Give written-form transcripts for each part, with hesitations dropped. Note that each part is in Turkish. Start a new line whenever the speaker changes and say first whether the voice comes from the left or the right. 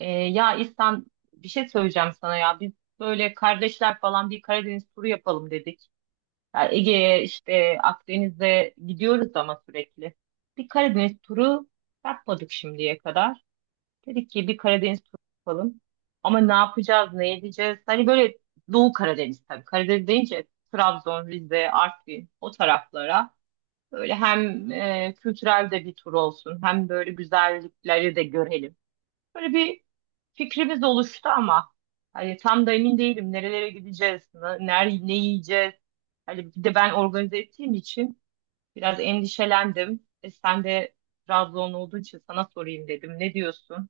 right: Ya bir şey söyleyeceğim sana ya. Biz böyle kardeşler falan bir Karadeniz turu yapalım dedik. Ya Ege'ye işte Akdeniz'e gidiyoruz ama sürekli. Bir Karadeniz turu yapmadık şimdiye kadar. Dedik ki bir Karadeniz turu yapalım. Ama ne yapacağız, ne edeceğiz? Hani böyle Doğu Karadeniz tabii. Karadeniz deyince Trabzon, Rize, Artvin o taraflara. Böyle hem kültürel de bir tur olsun hem böyle güzellikleri de görelim. Böyle bir fikrimiz oluştu ama hani tam da emin değilim nerelere gideceğiz, ne yiyeceğiz. Hani bir de ben organize ettiğim için biraz endişelendim. E sen de Trabzon olduğu için sana sorayım dedim. Ne diyorsun?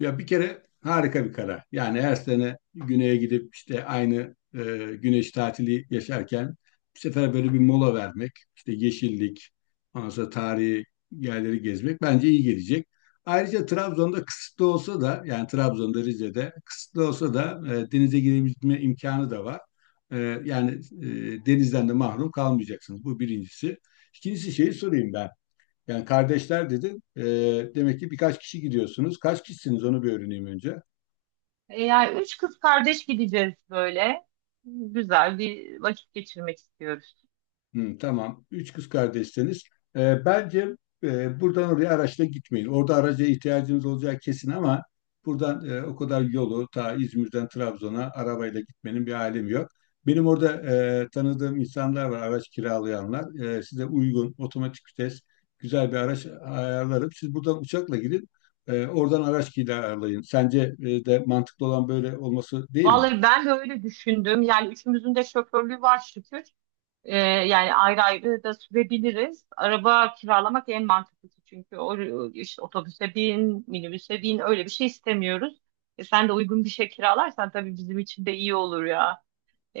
left: Ya bir kere harika bir karar. Yani her sene güneye gidip işte aynı güneş tatili yaşarken bu sefer böyle bir mola vermek, işte yeşillik, ondan sonra tarihi yerleri gezmek bence iyi gelecek. Ayrıca Trabzon'da kısıtlı olsa da yani Trabzon'da Rize'de kısıtlı olsa da denize girebilme imkanı da var. E, yani e, denizden de mahrum kalmayacaksınız. Bu birincisi. İkincisi şeyi sorayım ben. Yani kardeşler dedin. Demek ki birkaç kişi gidiyorsunuz. Kaç kişisiniz onu bir öğreneyim önce.
right: Yani üç kız kardeş gideceğiz böyle. Güzel bir vakit geçirmek istiyoruz.
left: Hı, tamam. Üç kız kardeşseniz bence buradan oraya araçla gitmeyin. Orada araca ihtiyacınız olacağı kesin ama buradan o kadar yolu ta İzmir'den Trabzon'a arabayla gitmenin bir alemi yok. Benim orada tanıdığım insanlar var, araç kiralayanlar. Size uygun, otomatik vites, güzel bir araç ayarlarım. Siz buradan uçakla gidin, oradan araç kiralayın. Sence de mantıklı olan böyle olması değil mi?
right: Vallahi ben de öyle düşündüm. Yani üçümüzün de şoförlüğü var şükür. Yani ayrı ayrı da sürebiliriz. Araba kiralamak en mantıklısı çünkü o, işte otobüse bin, minibüse bin öyle bir şey istemiyoruz. Sen de uygun bir şey kiralarsan tabii bizim için de iyi olur ya.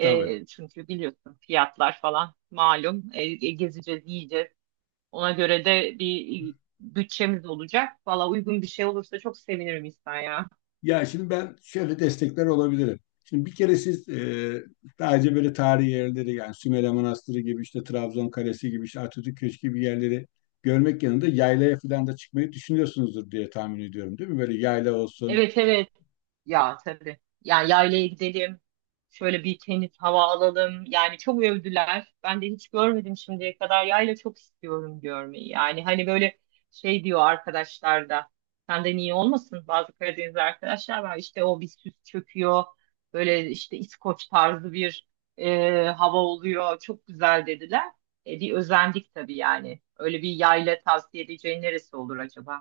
left: Tabii.
right: Çünkü biliyorsun fiyatlar falan malum. Gezeceğiz, yiyeceğiz. Ona göre de bir bütçemiz olacak. Valla uygun bir şey olursa çok sevinirim İhsan ya.
left: Ya şimdi ben şöyle destekler olabilirim. Şimdi bir kere siz daha önce böyle tarihi yerleri yani Sümele Manastırı gibi işte Trabzon Kalesi gibi işte Atatürk Köşkü gibi yerleri görmek yanında yaylaya falan da çıkmayı düşünüyorsunuzdur diye tahmin ediyorum değil mi? Böyle yayla olsun.
right: Evet, evet. Ya tabii. Yani yaylaya gidelim. Şöyle bir temiz hava alalım. Yani çok övdüler. Ben de hiç görmedim şimdiye kadar. Yayla çok istiyorum görmeyi. Yani hani böyle şey diyor arkadaşlar da. Senden iyi olmasın bazı Karadeniz arkadaşlar var. İşte o bir süs çöküyor. Böyle işte İskoç tarzı bir hava oluyor. Çok güzel dediler. Bir özendik tabii yani. Öyle bir yayla tavsiye edeceğin neresi olur acaba?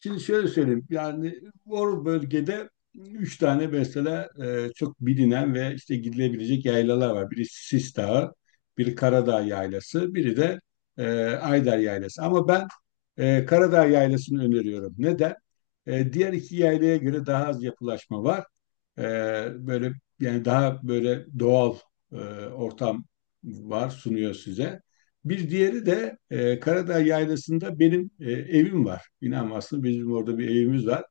left: Şimdi şöyle söyleyeyim. Yani o bölgede üç tane mesela çok bilinen ve işte gidilebilecek yaylalar var. Biri Sis Dağı, biri Karadağ Yaylası, biri de Ayder Yaylası. Ama ben Karadağ Yaylası'nı öneriyorum. Neden? Diğer iki yaylaya göre daha az yapılaşma var. E, böyle Yani daha böyle doğal e, ortam var sunuyor size. Bir diğeri de Karadağ Yaylası'nda benim evim var. İnanmazsın bizim orada bir evimiz var.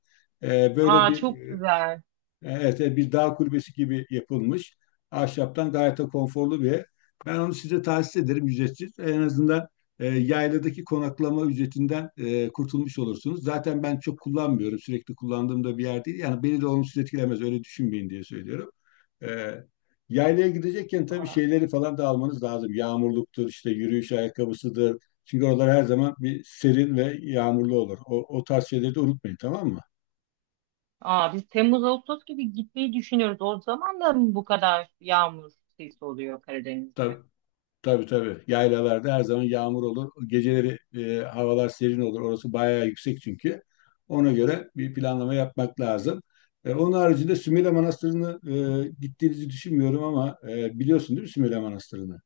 left: E, böyle
right: Aa,
left: bir
right: çok
left: e,
right: güzel.
left: Evet, evet, bir dağ kulübesi gibi yapılmış. Ahşaptan gayet de konforlu bir ev. Ben onu size tahsis ederim ücretsiz. En azından yayladaki konaklama ücretinden kurtulmuş olursunuz. Zaten ben çok kullanmıyorum. Sürekli kullandığım da bir yer değil. Yani beni de olumsuz etkilemez. Öyle düşünmeyin diye söylüyorum. E, Yaylaya gidecekken tabii şeyleri falan da almanız lazım. Yağmurluktur, işte yürüyüş ayakkabısıdır. Çünkü oralar her zaman bir serin ve yağmurlu olur. O, o tarz şeyleri de unutmayın, tamam mı?
right: Aa, biz Temmuz Ağustos gibi gitmeyi düşünüyoruz. O zaman da mı bu kadar yağmur sesi oluyor Karadeniz'de?
left: Tabii. Tabii tabii. Yaylalarda her zaman yağmur olur. Geceleri havalar serin olur. Orası bayağı yüksek çünkü. Ona göre bir planlama yapmak lazım. Onun haricinde Sümele Manastırı'nı gittiğinizi düşünmüyorum ama biliyorsun değil mi Sümele Manastırı'nı?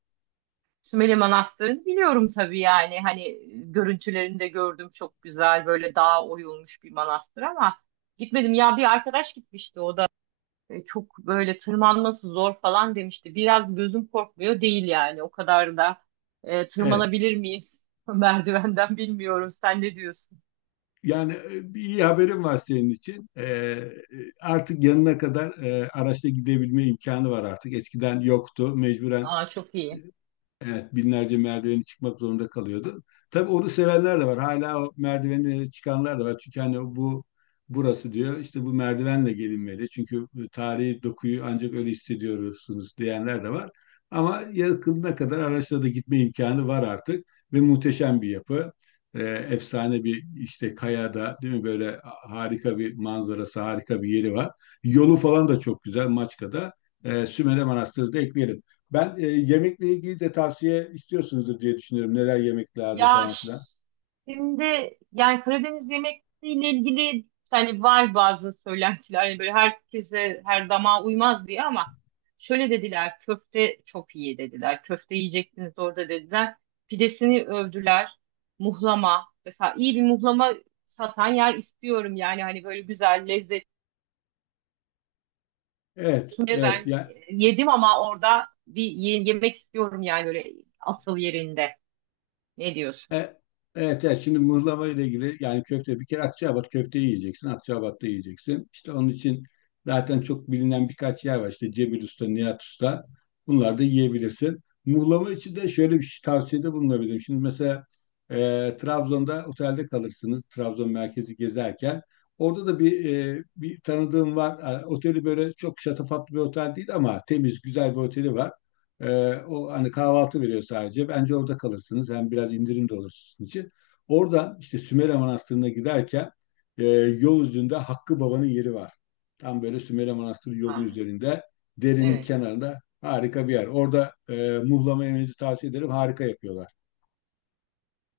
right: Sümele Manastırı'nı biliyorum tabii yani hani görüntülerinde gördüm çok güzel böyle dağa oyulmuş bir manastır ama gitmedim ya bir arkadaş gitmişti o da çok böyle tırmanması zor falan demişti. Biraz gözüm korkmuyor değil yani o kadar da
left: Evet.
right: tırmanabilir miyiz merdivenden bilmiyorum sen ne diyorsun?
left: Yani bir iyi haberim var senin için. Artık yanına kadar araçla gidebilme imkanı var artık. Eskiden yoktu. Mecburen.
right: Aa, çok iyi.
left: Evet, binlerce merdiveni çıkmak zorunda kalıyordu. Tabii onu sevenler de var. Hala o merdivenlere çıkanlar da var. Çünkü hani bu burası diyor işte bu merdivenle gelinmeli. Çünkü tarihi dokuyu ancak öyle hissediyorsunuz diyenler de var. Ama yakınına kadar araçla da gitme imkanı var artık ve muhteşem bir yapı. Efsane bir işte kayada değil mi böyle harika bir manzarası, harika bir yeri var. Yolu falan da çok güzel Maçka'da. Sümele Manastırı da ekleyelim. Ben yemekle ilgili de tavsiye istiyorsunuzdur diye düşünüyorum. Neler yemek lazım
right: Ya
left: falan
right: ş-
left: filan.
right: Şimdi yani Karadeniz yemekleriyle ilgili hani var bazı söylentiler yani böyle herkese her damağa uymaz diye ama şöyle dediler köfte çok iyi dediler. Köfte yiyeceksiniz orada dediler. Pidesini övdüler. Muhlama mesela iyi bir muhlama satan yer istiyorum yani hani böyle güzel lezzetli
left: Evet, evet.
right: ben yedim ama orada bir yemek istiyorum yani öyle asıl yerinde. Ne diyorsun?
left: E, Evet, evet. Şimdi mıhlama ile ilgili yani köfte bir kere Akçaabat köfteyi yiyeceksin. Akçaabat'ta yiyeceksin. İşte onun için zaten çok bilinen birkaç yer var. İşte Cebil Usta, Nihat Usta. Bunlar da yiyebilirsin. Mıhlama için de şöyle bir şey- tavsiyede bulunabilirim. Şimdi mesela e, Trabzon'da otelde kalırsınız. Trabzon merkezi gezerken. Orada da bir bir tanıdığım var. Oteli böyle çok şatafatlı bir otel değil ama temiz, güzel bir oteli var. O hani kahvaltı veriyor sadece. Bence orada kalırsınız. Hem biraz indirim de olur sizin için. Orada işte Sümele Manastırı'na giderken yol üzerinde Hakkı Baba'nın yeri var. Tam böyle Sümele Manastırı yolu
right: Ha,
left: üzerinde derenin
right: evet.
left: kenarında harika bir yer. Orada muhlama yemenizi tavsiye ederim. Harika yapıyorlar.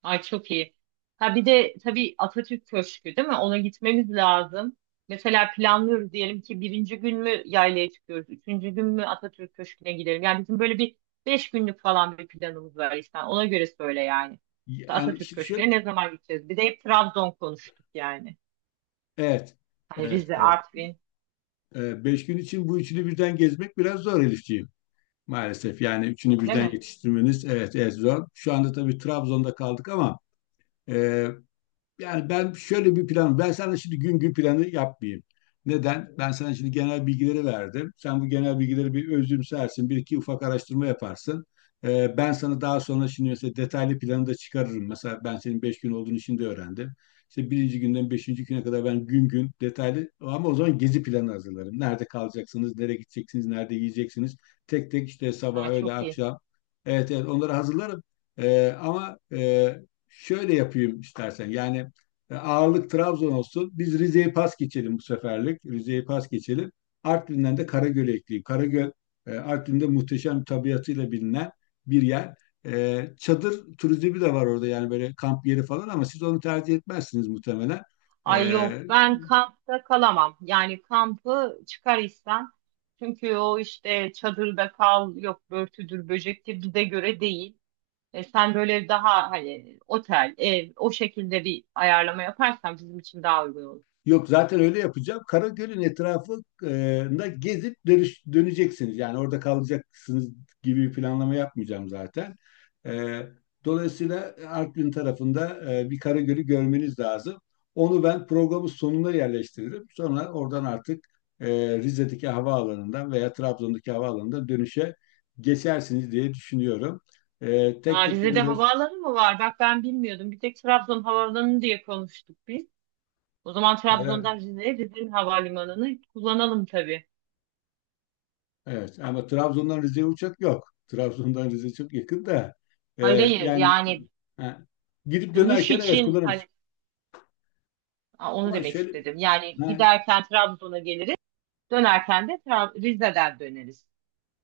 right: Ay çok iyi. Ha bir de tabii Atatürk Köşkü değil mi? Ona gitmemiz lazım. Mesela planlıyoruz diyelim ki birinci gün mü yaylaya çıkıyoruz, üçüncü gün mü Atatürk Köşkü'ne gidelim. Yani bizim böyle bir beş günlük falan bir planımız var işte. Ona göre söyle yani. İşte
left: Yani
right: Atatürk
left: şu,
right: Köşkü'ne
left: şu-
right: ne zaman gideceğiz? Bir de hep Trabzon konuştuk yani.
left: evet,
right: Hani
left: evet,
right: Rize,
left: evet.
right: Artvin
left: Beş gün için bu üçünü birden gezmek biraz zor Elifciğim. Maalesef yani üçünü
right: öyle
left: birden
right: mi?
left: yetiştirmeniz evet, evet zor. Şu anda tabii Trabzon'da kaldık ama e, yani ben şöyle bir plan, ben sana şimdi gün gün planı yapmayayım. Neden? Ben sana şimdi genel bilgileri verdim. Sen bu genel bilgileri bir özümsersin, bir iki ufak araştırma yaparsın. Ben sana daha sonra şimdi mesela detaylı planı da çıkarırım. Mesela ben senin beş gün olduğunu şimdi öğrendim. İşte birinci günden beşinci güne kadar ben gün gün detaylı ama o zaman gezi planı hazırlarım. Nerede kalacaksınız, nereye gideceksiniz, nerede yiyeceksiniz. Tek tek işte sabah,
right: Ha,
left: öğle,
right: çok iyi.
left: akşam. Evet evet onları hazırlarım. Ee, ama e, Şöyle yapayım istersen. Ağırlık Trabzon olsun. Biz Rize'yi pas geçelim bu seferlik. Rize'yi pas geçelim. Artvin'den de Karagöl'e ekleyeyim. Karagöl Artvin'de muhteşem bir tabiatıyla bilinen bir yer. E, Çadır turizmi de var orada yani böyle kamp yeri falan ama siz onu tercih etmezsiniz muhtemelen. E,
right: Ay yok ben kampta kalamam. Yani kampı çıkar istem. Çünkü o işte çadırda kal yok börtüdür böcektir bize göre değil. Sen böyle daha hani otel ev o şekilde bir ayarlama yaparsan bizim için daha uygun olur.
left: Yok zaten öyle yapacağım. Karagöl'ün etrafında gezip dönüş, döneceksiniz. Yani orada kalacaksınız gibi bir planlama yapmayacağım zaten. E, Dolayısıyla Artvin tarafında bir Karagöl'ü görmeniz lazım. Onu ben programın sonuna yerleştiririm. Sonra oradan artık e, Rize'deki havaalanından veya Trabzon'daki havaalanından dönüşe geçersiniz diye düşünüyorum. E,
right: Ha,
left: tek tek
right: Rize'de
left: böyle
right: havaalanı mı var? Bak ben bilmiyordum. Bir tek Trabzon havaalanı diye konuştuk biz. O zaman Trabzon'dan Rize'ye Rize'nin havalimanını kullanalım tabii.
left: Evet ama Trabzon'dan Rize'ye uçak yok. Trabzon'dan Rize çok yakın da e,
right: Hayır hayır,
left: yani
right: yani
left: ha, gidip
right: dönüş
left: dönerken evet
right: için
left: kullanırız.
right: hani Aa, onu
left: Ama
right: demek
left: şöyle
right: istedim. Yani
left: ha,
right: giderken Trabzon'a geliriz, dönerken de Rize'den döneriz.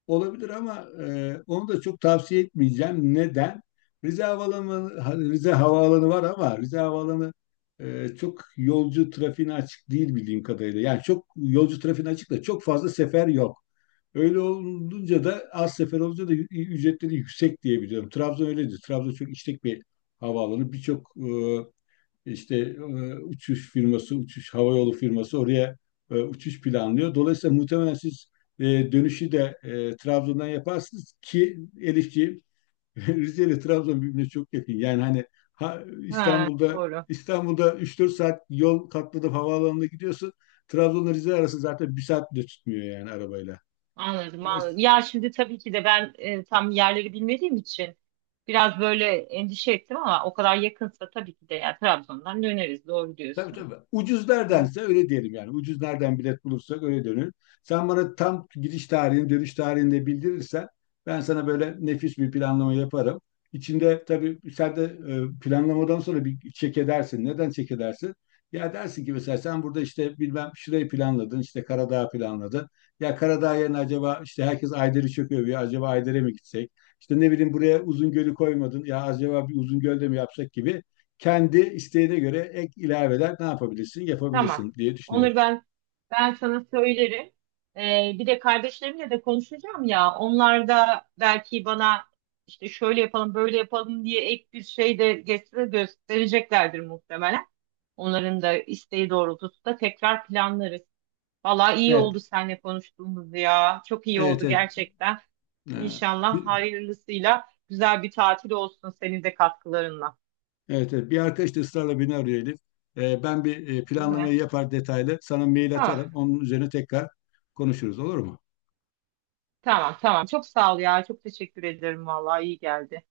left: Olabilir ama onu da çok tavsiye etmeyeceğim. Neden? Rize Havaalanı var ama Rize Havaalanı çok yolcu trafiğine açık değil bildiğim kadarıyla. Yani çok yolcu trafiğine açık da çok fazla sefer yok. Öyle olunca da az sefer olunca da ücretleri yüksek diye biliyorum. Trabzon öyledir. Trabzon çok işlek bir havaalanı. Birçok uçuş firması, uçuş havayolu firması oraya uçuş planlıyor. Dolayısıyla muhtemelen siz e, dönüşü de Trabzon'dan yaparsınız ki Elifçi. Rize ile Trabzon birbirine çok yakın.
right: Ha,
left: İstanbul'da
right: doğru.
left: İstanbul'da 3-4 saat yol katladım havaalanına gidiyorsun. Trabzon'la Rize arası zaten bir saat bile tutmuyor yani arabayla.
right: Anladım, anladım.
left: Dolayısıyla.
right: Ya şimdi tabii ki de ben tam yerleri bilmediğim için biraz böyle endişe ettim ama o kadar yakınsa tabii ki de ya Trabzon'dan döneriz. Doğru
left: Tabii
right: diyorsun.
left: tabii. Ucuz neredense öyle diyelim yani. Ucuz nereden bilet bulursak öyle dönür. Sen bana tam giriş tarihini, dönüş tarihini de bildirirsen ben sana böyle nefis bir planlama yaparım. İçinde tabii sen de planlamadan sonra bir çek edersin. Neden çek edersin? Ya dersin ki mesela sen burada işte bilmem şurayı planladın, işte Karadağ planladın. Ya Karadağ yerine acaba işte herkes Ayder'i çok övüyor. Acaba Ayder'e mi gitsek? İşte ne bileyim buraya Uzungöl'ü koymadın. Ya acaba bir Uzungöl'de mi yapsak gibi kendi isteğine göre ek ilaveler ne yapabilirsin,
right: Tamam.
left: yapabilirsin diye düşünüyorum.
right: Onur ben sana söylerim. Bir de kardeşlerimle de konuşacağım ya. Onlar da belki bana işte şöyle yapalım, böyle yapalım diye ek bir şey de getire göstereceklerdir muhtemelen. Onların da isteği doğrultusunda tekrar planlarız. Valla iyi oldu
left: Evet,
right: seninle konuştuğumuz ya. Çok iyi
left: evet,
right: oldu
left: evet.
right: gerçekten.
left: Ee,
right: İnşallah
left: bir,
right: hayırlısıyla güzel bir tatil olsun senin de katkılarınla.
left: evet, evet. Bir arkadaş da ısrarla beni arıyor Elif. Ben bir
right: Değil
left: planlamayı
right: mi?
left: yapar detaylı. Sana mail
right: Tamam.
left: atarım. Onun üzerine tekrar konuşuruz, olur mu?
right: Tamam, tamam. Çok sağ ol ya. Çok teşekkür ederim. Vallahi iyi geldi.